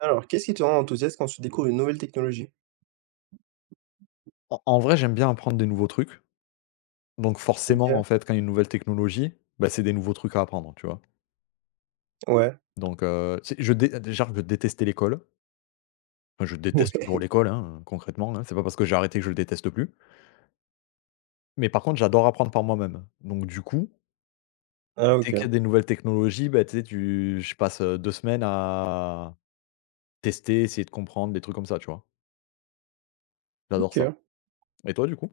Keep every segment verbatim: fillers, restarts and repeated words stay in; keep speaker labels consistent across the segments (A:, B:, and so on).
A: Alors, qu'est-ce qui te rend enthousiaste quand tu découvres une nouvelle technologie?
B: En en vrai, j'aime bien apprendre des nouveaux trucs. Donc
A: OK,
B: forcément,
A: ouais,
B: en fait, quand il y a une nouvelle technologie, bah, c'est des nouveaux trucs à apprendre, tu vois? Donc, heu, c'est je dé ah, déjà je détestais l'école. Enfin, je déteste
A: ouais.
B: toujours l'école, hein, concrètement, hein. C'est pas parce que j'ai arrêté que je le déteste plus. Mais par contre, j'adore apprendre par moi-même. Donc du coup,
A: Ah OK,
B: dès qu'il y a des nouvelles technologies, bah, tu sais, tu je passe, heu, deux semaines à tester, essayer de comprendre, des trucs comme ça, tu vois? J'adore
A: OK.
B: ça. Et toi, du coup?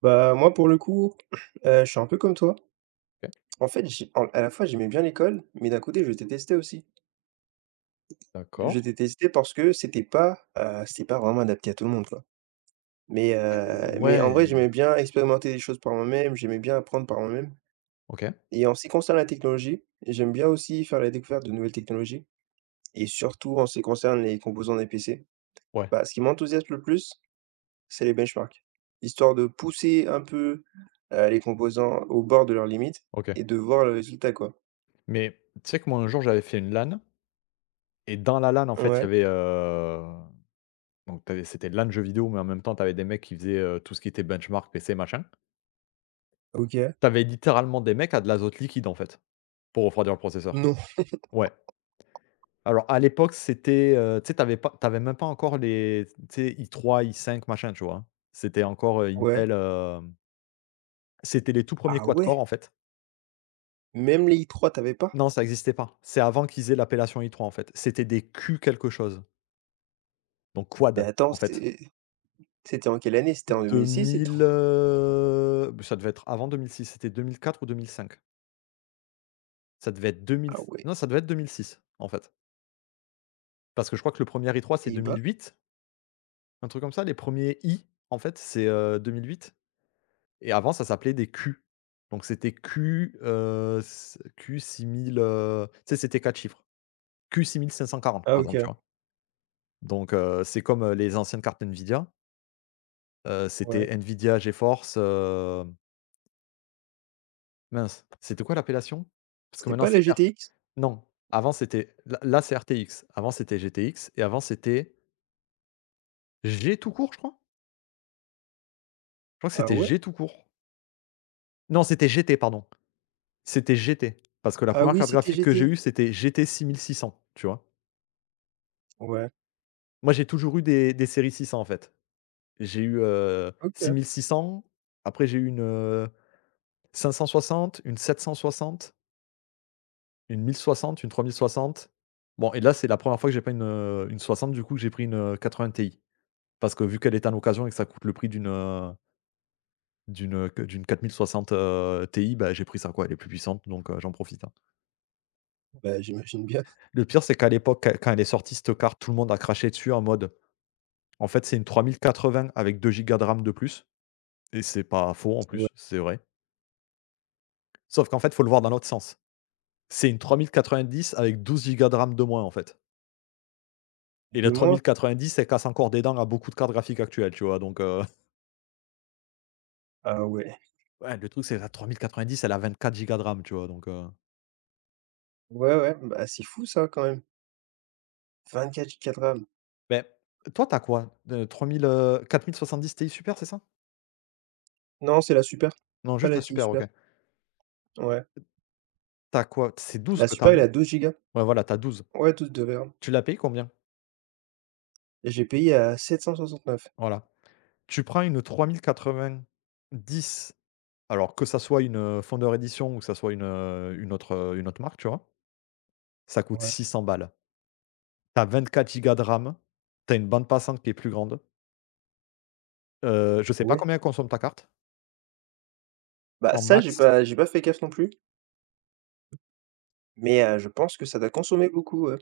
A: Bah, moi, pour le coup, heu, je suis un peu comme toi.
B: OK,
A: En fait, j'ai en à la fois, j'aimais bien l'école, mais d'un côté, je détestais aussi. Je
B: d'accord.
A: détestais parce que c'était pas, heu, c'était pas vraiment adapté à tout le monde, quoi. Mais
B: Bah, heu,
A: heu, mais en
B: ouais.
A: vrai, j'aimais bien expérimenter des choses par moi-même, j'aimais bien apprendre par moi-même
B: OK,
A: et en ce qui concerne la technologie, j'aime bien aussi faire la découverte de nouvelles technologies et surtout en ce qui concerne les composants des P C.
B: ouais,
A: Bah, ce qui m'enthousiasme le plus, c'est les benchmarks. Histoire de pousser un peu, heu, les composants au bord de leurs limites
B: OK.
A: et de voir le résultat, quoi.
B: Mais tu sais que moi, un jour, j'avais fait une LAN. Et dans la LAN, en fait, il y
A: Ouais,
B: avait, heu, donc, tu c'était LAN jeux vidéo, mais en même temps, tu avais des mecs qui faisaient, heu, tout ce qui était benchmark, P C, machin.
A: OK.
B: Tu avais littéralement des mecs à de l'azote liquide, en fait, pour refroidir le processeur.
A: Non,
B: Ouais. Alors à l'époque, c'était, heu, tu sais, t'avais pas t'avais même pas encore les, tu sais, i trois i cinq machin, tu vois? Hein. C'était encore, heu,
A: ouais.
B: Intel, hem, c'était les tout premiers
A: Ah
B: quad-core,
A: ouais?
B: en fait.
A: Même les i trois t'avais pas?
B: Non, ça existait pas. C'est avant qu'ils aient l'appellation i trois, en fait. C'était des Q quelque chose, donc
A: Mais
B: quad,
A: attends,
B: en fait.
A: c'est c'était en quelle année? C'était en deux mille six? C'était en
B: deux mille, heu, beh, ça devait être avant deux mille six, c'était deux mille quatre ou deux mille cinq. Ça devait être deux mille,
A: Ah
B: s
A: ouais.
B: non, ça devait être deux mille six, en fait. Parce que je crois que le premier i trois, c'est
A: Et bah.
B: deux mille huit, un truc comme ça. Les premiers i, en fait, c'est, heu, deux mille huit, et avant, ça s'appelait des Q. Donc c'était Q, heu, s Q six mille, heu, tu sais, c'était quatre chiffres. Q six mille cinq cent quarante
A: Ah
B: par exemple, tu
A: OK,
B: vois? Donc heu, c'est comme, heu, les anciennes cartes Nvidia. Heu, c'était
A: ouais.
B: Nvidia GeForce, heu, mince, c'était quoi l'appellation? Parce que
A: C'était
B: maintenant,
A: pas la
B: c'est...
A: G T X?
B: Non, avant c'était là là c'est R T X, avant c'était G T X et avant c'était G tout court, je crois? Je crois que
A: Ah
B: c'était
A: ouais?
B: G tout court. Non, c'était G T pardon, c'était G T parce que la
A: Ah
B: première
A: oui,
B: carte
A: c'était
B: graphique que j'ai
A: G T?
B: eue c'était G T cents, tu vois?
A: Ouais,
B: Moi, j'ai toujours eu des des séries six cents en fait. J'ai eu, euh, six
A: OK.
B: mille six cents, après j'ai eu une, euh, cinq cent soixante, une sept cent soixante, une mille soixante, une trois mille soixante. Bon, et là c'est la première fois que j'ai pas une, heu, une soixante, du coup que j'ai pris une, quatre quatre-vingts Ti, parce que vu qu'elle est en occasion et que ça coûte le prix d'une, euh, D'une, heu, que d'une quatre mille soixante, heu, Ti, bah, j'ai pris ça, quoi, elle est plus puissante, donc, heu, j'en profite, hein.
A: Bah, j'imagine bien.
B: Le pire, c'est qu'à l'époque, quand quand elle est sortie cette carte, tout le monde a craché dessus, en mode, en fait, c'est une trois mille quatre-vingts avec deux gigas de RAM de plus, et c'est pas faux en
A: Ouais,
B: plus, c'est vrai. Sauf qu'en fait, il faut le voir dans l'autre sens. C'est une trois mille quatre-vingt-dix avec douze gigas de RAM de moins, en fait, et la
A: deux
B: trois
A: mois?
B: mille quatre-vingt-dix elle casse encore des dents à beaucoup de cartes graphiques actuelles, tu vois? Donc heu,
A: Ah ouais.
B: ouais, le truc, c'est que la trois mille quatre-vingt-dix, elle a vingt-quatre gigas de RAM, tu vois? Donc heu,
A: Ouais, ouais, bah, c'est fou ça, quand même. vingt-quatre gigas de RAM.
B: beh, toi, tu as quoi? Euh, trois mille, euh, quatre mille soixante-dix Ti super, c'est ça?
A: Non, c'est la super,
B: Non,
A: pas
B: juste
A: la
B: la
A: T I
B: super,
A: super.
B: OK.
A: Ouais.
B: Tu as quoi? C'est douze
A: La
B: que tu as,
A: Super, elle
B: non?
A: a douze gigas.
B: Ouais, voilà, tu as douze.
A: Ouais, douze de RAM
B: Tu l'as payé combien?
A: et j'ai payé à sept cent soixante-neuf.
B: Voilà. Tu prends une trois mille quatre-vingt dix, alors que ça soit une, heu, Founder Edition, ou que ça soit une, heu, une autre, heu, une autre marque, tu vois? Ça coûte
A: Ouais.
B: six cents balles. Tu as quatre gigas de RAM, tu as une bande passante qui est plus grande. Heu,
A: Ah
B: je sais pas
A: ouais?
B: combien consomme ta carte,
A: Bah,
B: en
A: ça, j'ai
B: max,
A: pas j'ai pas fait gaffe non plus, mais heu, je pense que ça doit consommer beaucoup, ouais.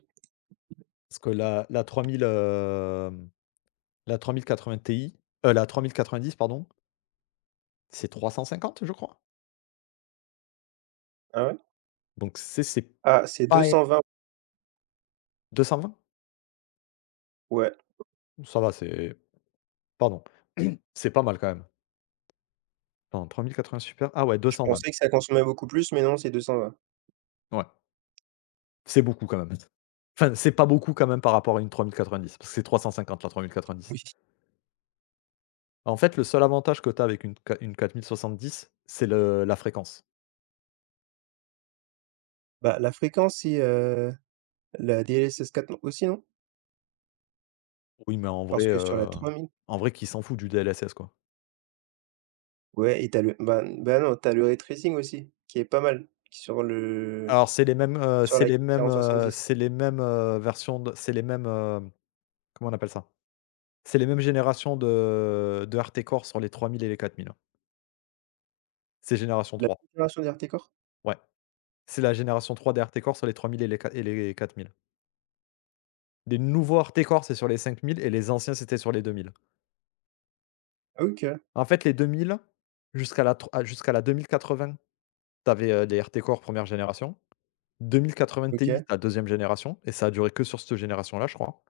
B: parce que la la trois mille, hem, la trois mille quatre-vingts Ti, heu, la dix pardon, c'est trois cent cinquante, je crois?
A: Ah ouais?
B: Donc c'est c'est
A: Ah, c'est deux
B: pas
A: cent vingt.
B: deux cent vingt.
A: Ouais,
B: Ça va, c'est pardon, c'est pas mal quand même. Attends, trois mille quatre-vingts super, ah ouais,
A: je
B: deux cent vingt,
A: pensais que ça consommait beaucoup plus, mais non, c'est deux cent vingt.
B: ouais, c'est beaucoup quand même. Enfin, c'est pas beaucoup quand même par rapport à une trois mille quatre-vingt-dix parce que c'est trois cent cinquante la trois mille quatre-vingt-dix.
A: Oui.
B: En fait, le seul avantage que tu as avec une qua une quatre mille soixante-dix, c'est le la fréquence.
A: Bah, la fréquence c'est, heu, la D L S S quatre non aussi, non?
B: Oui, mais en vrai,
A: Parce que sur la
B: heu,
A: trois mille.
B: en vrai qui s'en fout du D L S S, quoi.
A: Ouais et t'as le bah bah, non, t'as le ray tracing aussi, qui est pas mal, sur le
B: Alors c'est les mêmes, heu,
A: sur
B: c'est
A: la
B: les mêmes, heu,
A: quatre mille soixante-dix.
B: c'est les mêmes, heu, versions de c'est les mêmes, hem, comment on appelle ça? C'est les mêmes générations de de R T Core sur les trois mille et les quatre mille. C'est génération
A: La
B: trois,
A: configuration des R T Core?
B: ouais. C'est la génération trois des Arte-Corse sur les trois mille et les qua et les quatre mille. Les nouveaux Arte-Corse, c'est sur les cinq mille et les anciens, c'était sur les deux mille.
A: OK,
B: En fait, les deux mille jusqu'à la tr jusqu'à la vingts, tu avais, heu, les Arte-Corse, Deux mille quatre deux mille quatre-vingts
A: OK.
B: Ti, la deuxième génération, et ça a duré que sur cette génération-là, je crois.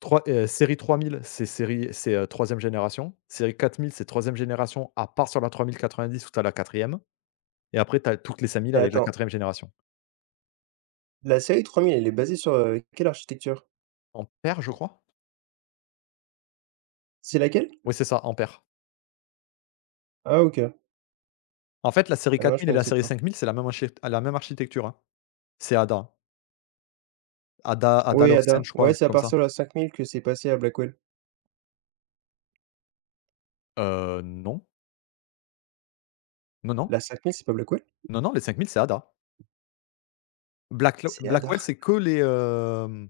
B: Trois heu, Série trois mille c'est série c'est, heu, trois génération, série quatre mille c'est troisième génération, à part sur la trois mille quatre-vingt dix où tu as la quatrième, et après tu as toutes les cinq mille
A: Mais
B: avec la
A: attends,
B: quatrième e génération.
A: la série trois mille, elle est basée sur, heu, quelle architecture?
B: Ampère, je crois?
A: C'est laquelle?
B: Oui, c'est ça, Ampère.
A: Ah OK.
B: En fait, la série
A: Ah non, je
B: quatre mille et
A: ne
B: la
A: sais
B: série
A: pas.
B: cinq mille, c'est la même archi la même architecture, hein. C'est Ada. Ada Ada
A: Oui, Ada.
B: Lovesen, je crois,
A: Ouais,
B: un
A: c'est
B: truc
A: à
B: comme
A: partir de
B: ça.
A: la cinq mille que c'est passé à Blackwell.
B: Heu, non. Non, non.
A: La cinq mille, c'est pas Blackwell?
B: Non, non, les cinq mille, c'est Ada. Blacklo
A: C'est Ada.
B: Blackwell, c'est que les, hem,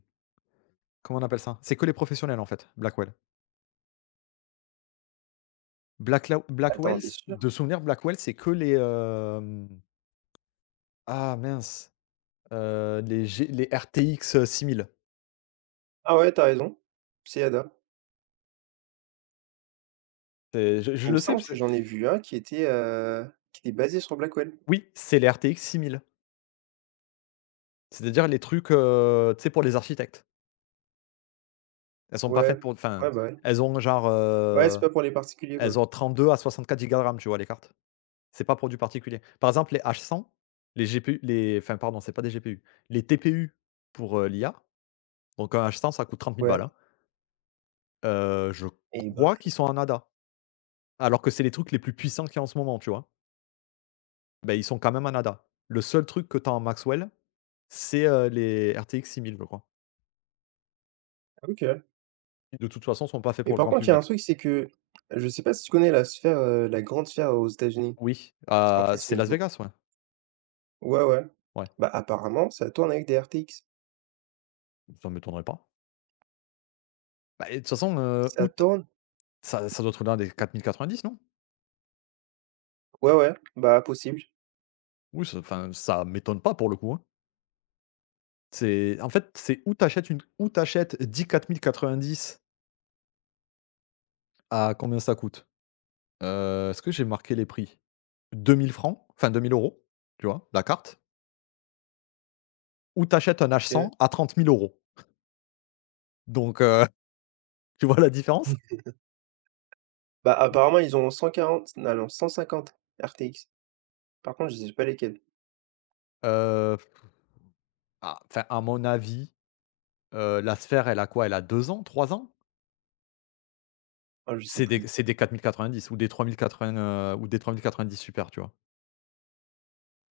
B: comment on appelle ça? C'est que les professionnels, en fait, Blackwell. Blacklo
A: Attends,
B: Blackwell,
A: t'es
B: c
A: sûr?
B: de souvenir, Blackwell, c'est que les, hem, ah mince, heu, les G les R T X, heu, six mille.
A: Ah ouais, t'as raison, c'est Ada.
B: C'est je je
A: Il me
B: le sais,
A: semble
B: parce
A: que
B: que
A: j'en ai vu un qui était, heu, qui était basé sur Blackwell.
B: oui, c'est les R T X six mille. C'est-à-dire les trucs, heu, tu sais, pour les architectes. Elles sont pas
A: Ouais,
B: faites pour, enfin,
A: ouais, bah, ouais.
B: elles ont genre,
A: Ouais, c'est
B: heu,
A: pas pour les particuliers, quoi.
B: elles ont trente-deux à soixante-quatre gigas de RAM, tu vois, les cartes. C'est pas pour du particulier. Par exemple, les h cent, les G P U, les, enfin, pardon, c'est pas des G P U, les T P U pour, heu, l'I A, donc un h cent, ça coûte trente mille balles,
A: Ouais
B: hein. Heu, je
A: et ben,
B: crois qu'ils sont en ADA, alors que c'est les trucs les plus puissants qu'il y a en ce moment, tu vois? Ben, ils sont quand même en ADA. Le seul truc que t'as en Maxwell, c'est, heu, les RTX mille, je crois,
A: OK.
B: qui de toute façon sont pas faits
A: Mais
B: pour le
A: par
B: grand
A: contre, il y a un
B: public.
A: truc, c'est que je sais pas si tu connais la sphère, heu, la grande sphère aux États-Unis?
B: Oui,
A: En fait,
B: heu,
A: c'est
B: c'est
A: une
B: Las Vegas, ouais.
A: Ouais, ouais.
B: Ouais,
A: Bah, apparemment, ça tourne avec des R T X.
B: ça m'étonnerait pas. Bah, et de toute façon, heu,
A: Ça
B: août,
A: tourne?
B: ça ça doit être l'un des quatre quatre-vingt-dix, mille quatre-vingt-dix, non?
A: Ouais, ouais, bah, possible.
B: Oui, ça, enfin, ça m'étonne pas pour le coup, hein. C'est En fait, c'est où t'achètes une où t'achètes dix quatre mille quatre-vingt-dix, à combien ça coûte? Heu, est-ce que j'ai marqué les prix? Deux mille francs, enfin deux mille euros, tu vois? La carte. Ou t'achètes un h cent
A: OK.
B: à trente mille euros. Donc heu, tu vois la différence?
A: Bah, apparemment, ils ont cent quarante non, non, cent cinquante R T X. Par contre, je sais pas lesquels.
B: Heu, ah, enfin, à mon avis, heu, la Sphère, elle a quoi? Elle a deux ans, trois ans?
A: Ah, je sais
B: C'est des
A: plus.
B: c'est des quatre quatre-vingt-dix mille quatre-vingt-dix ou des trois mille quatre-vingts, heu, ou des trois mille quatre-vingt-dix Super, tu vois?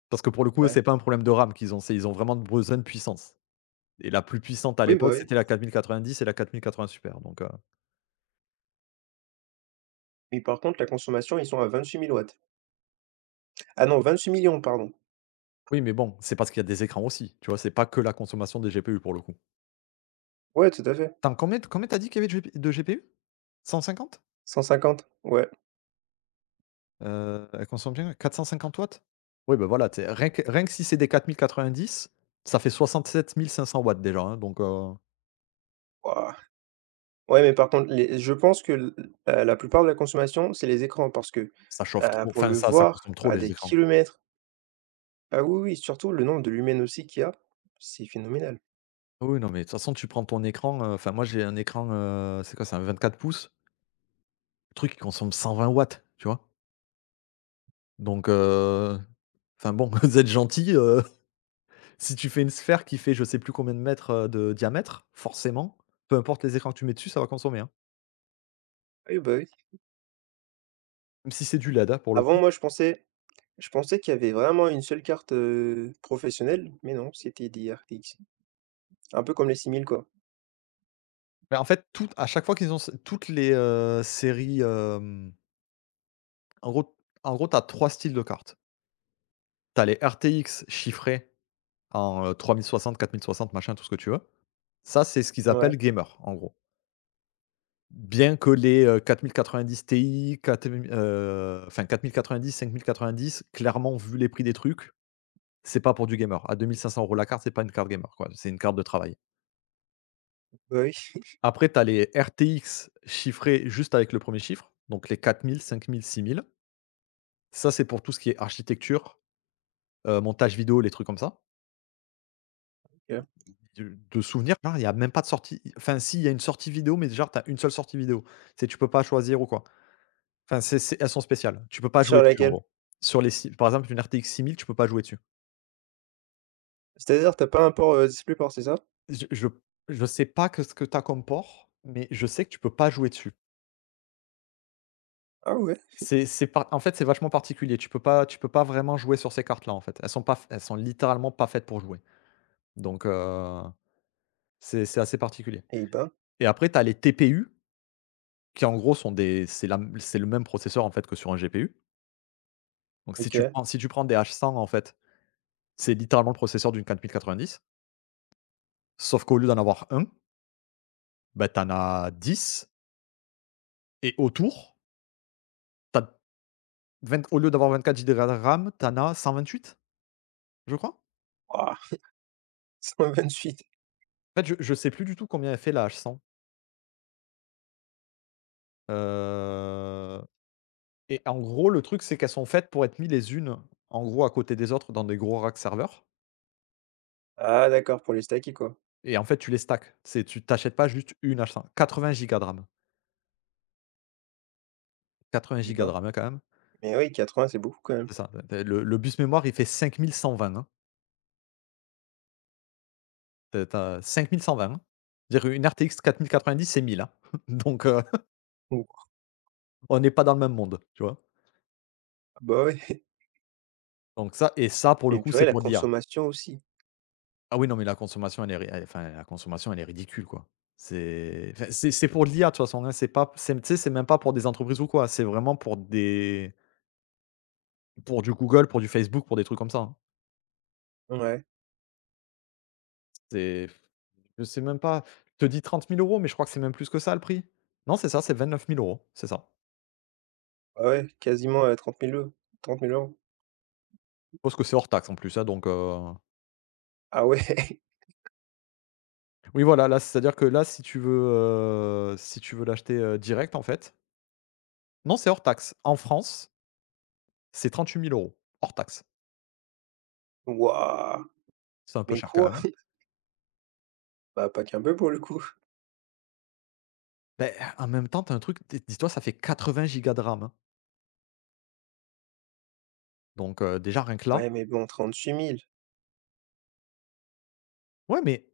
B: Parce que pour le coup,
A: Ouais.
B: c'est pas un problème de RAM qu'ils ont, c'est ils ont vraiment besoin de puissance, et la plus puissante à
A: Oui, bah,
B: l'époque,
A: oui.
B: c'était la quatre mille quatre-vingt-dix et la quatre mille quatre-vingts super, donc, heu,
A: Mais par contre, la consommation, ils sont à vingt-huit mille watts. Ah non, vingt-huit millions, pardon.
B: oui, mais bon, c'est parce qu'il y a des écrans aussi, tu vois? C'est pas que la consommation des G P U pour le coup.
A: Ouais, tout à fait.
B: Attends, combien combien t'as dit qu'il y avait de G P de G P U? cent cinquante?
A: Cent cinquante. Ouais.
B: Heu, elle consomme bien 450 watts. Oui, ben voilà, tu rien que rien que si c'est des quatre mille quatre-vingt-dix, ça fait soixante-sept mille cinq cents watts déjà, hein, donc, heu,
A: Wouah. Ouais, mais par contre, les je pense que l heu, la plupart de la consommation, c'est les écrans parce que,
B: ça chauffe
A: heu,
B: trop,
A: pour
B: enfin,
A: le
B: ça ça
A: voir
B: consomme trop
A: à
B: les
A: des
B: écrans.
A: kilomètres. Ah oui, oui, surtout le nombre de lumens aussi qu'il y a, c'est phénoménal.
B: Ah, oui, non, mais de toute façon, tu prends ton écran, heu, enfin, moi j'ai un écran, heu, c'est quoi? C'est un vingt-quatre pouces. Le truc, il consomme cent vingt watts, tu vois? Donc, heu, enfin bon, vous êtes gentil, heu, si tu fais une sphère qui fait je sais plus combien de mètres, heu, de diamètre, forcément, peu importe les écrans que tu mets dessus, ça va consommer, hein.
A: Oui, bah, oui.
B: Même si c'est du led, hein, pour le
A: Avant,
B: coup.
A: moi, je pensais je pensais qu'il y avait vraiment une seule carte, heu, professionnelle, mais non, c'était des R T X. Un peu comme les similes, quoi.
B: Mais en fait, toutes à chaque fois qu'ils ont ce toutes les, heu, séries, hem, en gros, en gros, tu as trois styles de cartes. Tu as les R T X chiffrées en, heu, trois mille soixante quatre mille soixante, machin, tout ce que tu veux. Ça, c'est ce qu'ils
A: Ouais,
B: appellent gamer, en gros. Bien que les, heu, quarante quatre-vingt-dix Ti, quatre m heu, enfin quarante quatre-vingt-dix, cinquante quatre-vingt-dix, clairement, vu les prix des trucs, c'est pas pour du gamer. À deux mille cinq cents € la carte, c'est pas une carte gamer, quoi. C'est une carte de travail.
A: bah oui,
B: Après, tu as les R T X chiffrés juste avec le premier chiffre, donc les quatre mille, cinq mille, six mille. Ça, c'est pour tout ce qui est architecture, heu, montage vidéo, les trucs comme ça.
A: OK.
B: De de souvenir, genre, il y a même pas de sortie, enfin si, il y a une sortie vidéo, mais genre, tu as une seule sortie vidéo. C'est Tu peux pas choisir ou quoi. Enfin, c'est c'est elles sont spéciales. Tu peux pas jouer
A: Sur
B: dessus, en
A: laquelle?
B: gros. Sur les Si par exemple, une R T X mille, tu peux pas jouer dessus.
A: C'est-à-dire, t'as pas un port, heu, display port, c'est ça?
B: Je je je sais pas que ce que tu as comme port, mais je sais que tu peux pas jouer dessus.
A: Ah ouais?
B: C'est c'est par En fait, c'est vachement particulier. Tu peux pas tu peux pas vraiment jouer sur ces cartes-là, en fait. Elles sont pas f elles sont littéralement pas faites pour jouer. Donc heu, c'est c'est assez particulier,
A: Eh ben,
B: et après tu as les T P U qui, en gros, sont des c'est la c'est le même processeur, en fait, que sur un G P U. Donc si tu
A: OK.
B: prends si tu prends des h cent, en fait, c'est littéralement le processeur d'une quatre quatre-vingt-dix, mille quatre-vingt-dix, sauf qu'au lieu d'en avoir un. Bah, tu en as dix. Et autour, T'as as au lieu d'avoir vingt-quatre gigas de RAM, tu cent vingt-huit, je crois?
A: Ouah, cent vingt-huit.
B: En fait, je je sais plus du tout combien elle fait, la h cent. heu et en gros, le truc, c'est qu'elles sont faites pour être mises les unes, en gros, à côté des autres dans des gros racks serveurs,
A: Ah d'accord, pour les stacker, quoi.
B: et en fait, tu les stacks. C'est Tu t'achètes pas juste une h cent. Quatre quatre-vingts gigas de RAM, quatre-vingts
A: Eh
B: gigas de
A: ben,
B: RAM, hein, quand même.
A: mais oui, quatre-vingts c'est beaucoup quand même.
B: C'est ça, tu le le bus mémoire, il fait cinq mille cent vingt, hein. Tu as tu as cinq mille cent vingt, hein. Dire, une R T X quatre-vingt-dix, c'est mille, hein. Donc heu
A: Ouh,
B: On n'est pas dans le même monde, tu vois?
A: bah ouais
B: Donc ça et ça, pour le
A: et
B: coup,
A: purée,
B: c'est
A: la
B: pour de l'I A.
A: consommation aussi.
B: Ah oui, non, mais la consommation elle est ri elle enfin la consommation elle est ridicule, quoi. C'est enfin c'est c'est pour de l'I A de toute façon, hein, c'est pas c'est tu sais, c'est même pas pour des entreprises ou quoi, c'est vraiment pour des pour du Google, pour du Facebook, pour des trucs comme ça, hein.
A: Ouais,
B: C'est Je sais même pas, je te dis trente mille euros, mais je crois que c'est même plus que ça, le prix. Non, c'est ça, c'est vingt-neuf mille euros, c'est ça.
A: ah ouais, quasiment, heu, trente mille €, trente mille €.
B: Je suppose que c'est hors taxe en plus, hein, donc heu,
A: Ah ouais,
B: oui, voilà, là, c'est-à-dire que là, si tu veux, heu, si tu veux l'acheter, heu, direct, en fait non, c'est hors taxe. En France, c'est trente-huit mille euros hors taxes.
A: waouh!
B: C'est un peu
A: Mais
B: cher quand
A: quoi?
B: même.
A: Bah, pas qu'un peu pour le coup.
B: Ben, en même temps, tu as un truc, dis dis-toi, ça fait quatre-vingts gigas de RAM, hein, donc heu, déjà rien que
A: Ouais,
B: là.
A: mais bon, trente-huit mille.
B: Ouais, mais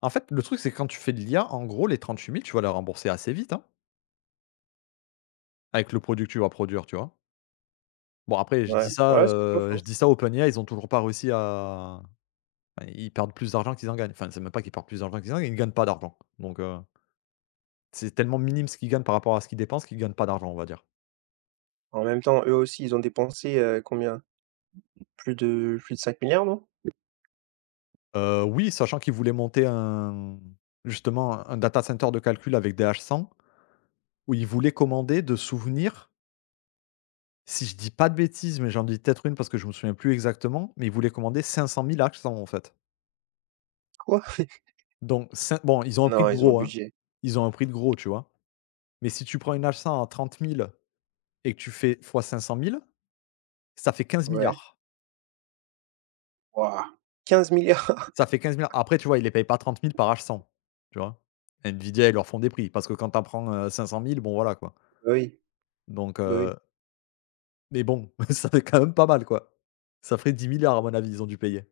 B: en fait, le truc, c'est que quand tu fais de l'I A, en gros, les trente-huit mille €, tu vas les rembourser assez vite, hein, avec le produit que tu vas produire, tu vois? Bon, après, je
A: Ouais,
B: dis ça,
A: ouais, c'est pas
B: heu,
A: faux.
B: je dis ça, OpenAI, ils ont toujours pas réussi à bah, ils perdent plus d'argent qu'ils en gagnent. Enfin, c'est même pas qu'ils perdent plus d'argent qu'ils en gagnent, ils gagnent pas d'argent, donc heu, c'est tellement minime ce qu'ils gagnent par rapport à ce qu'ils dépensent qu'ils gagnent pas d'argent, on va dire.
A: En même temps, eux aussi, ils ont dépensé, heu, combien? Plus de plus de cinq milliards, non?
B: Heu, oui, sachant qu'ils voulaient monter un justement un data center de calcul avec des H cent, où ils voulaient commander, de souvenirs, si je dis pas de bêtises, mais j'en dis peut-être une parce que je me souviens plus exactement, mais ils voulaient commander cinq cent mille H cent, en fait.
A: Quoi?
B: Donc cin bon, ils ont un prix
A: Non,
B: de
A: ils ont le
B: gros, hein,
A: budget.
B: ils ont un prix de gros, tu vois? Mais si tu prends une H cent à trente mille et que tu fais fois cinq cent mille, ça fait quinze
A: Ouais.
B: milliards.
A: Waouh! quinze milliards.
B: Ça fait quinze milliards. Après, tu vois, ils les payent pas trente mille par H cent, tu vois? Nvidia, ils leur font des prix parce que quand tu en prends, euh, cinq cent mille, bon, voilà quoi.
A: Bah oui,
B: Donc
A: bah oui.
B: euh, Mais bon, ça fait quand même pas mal, quoi. Ça ferait dix milliards, à mon avis, ils ont dû payer.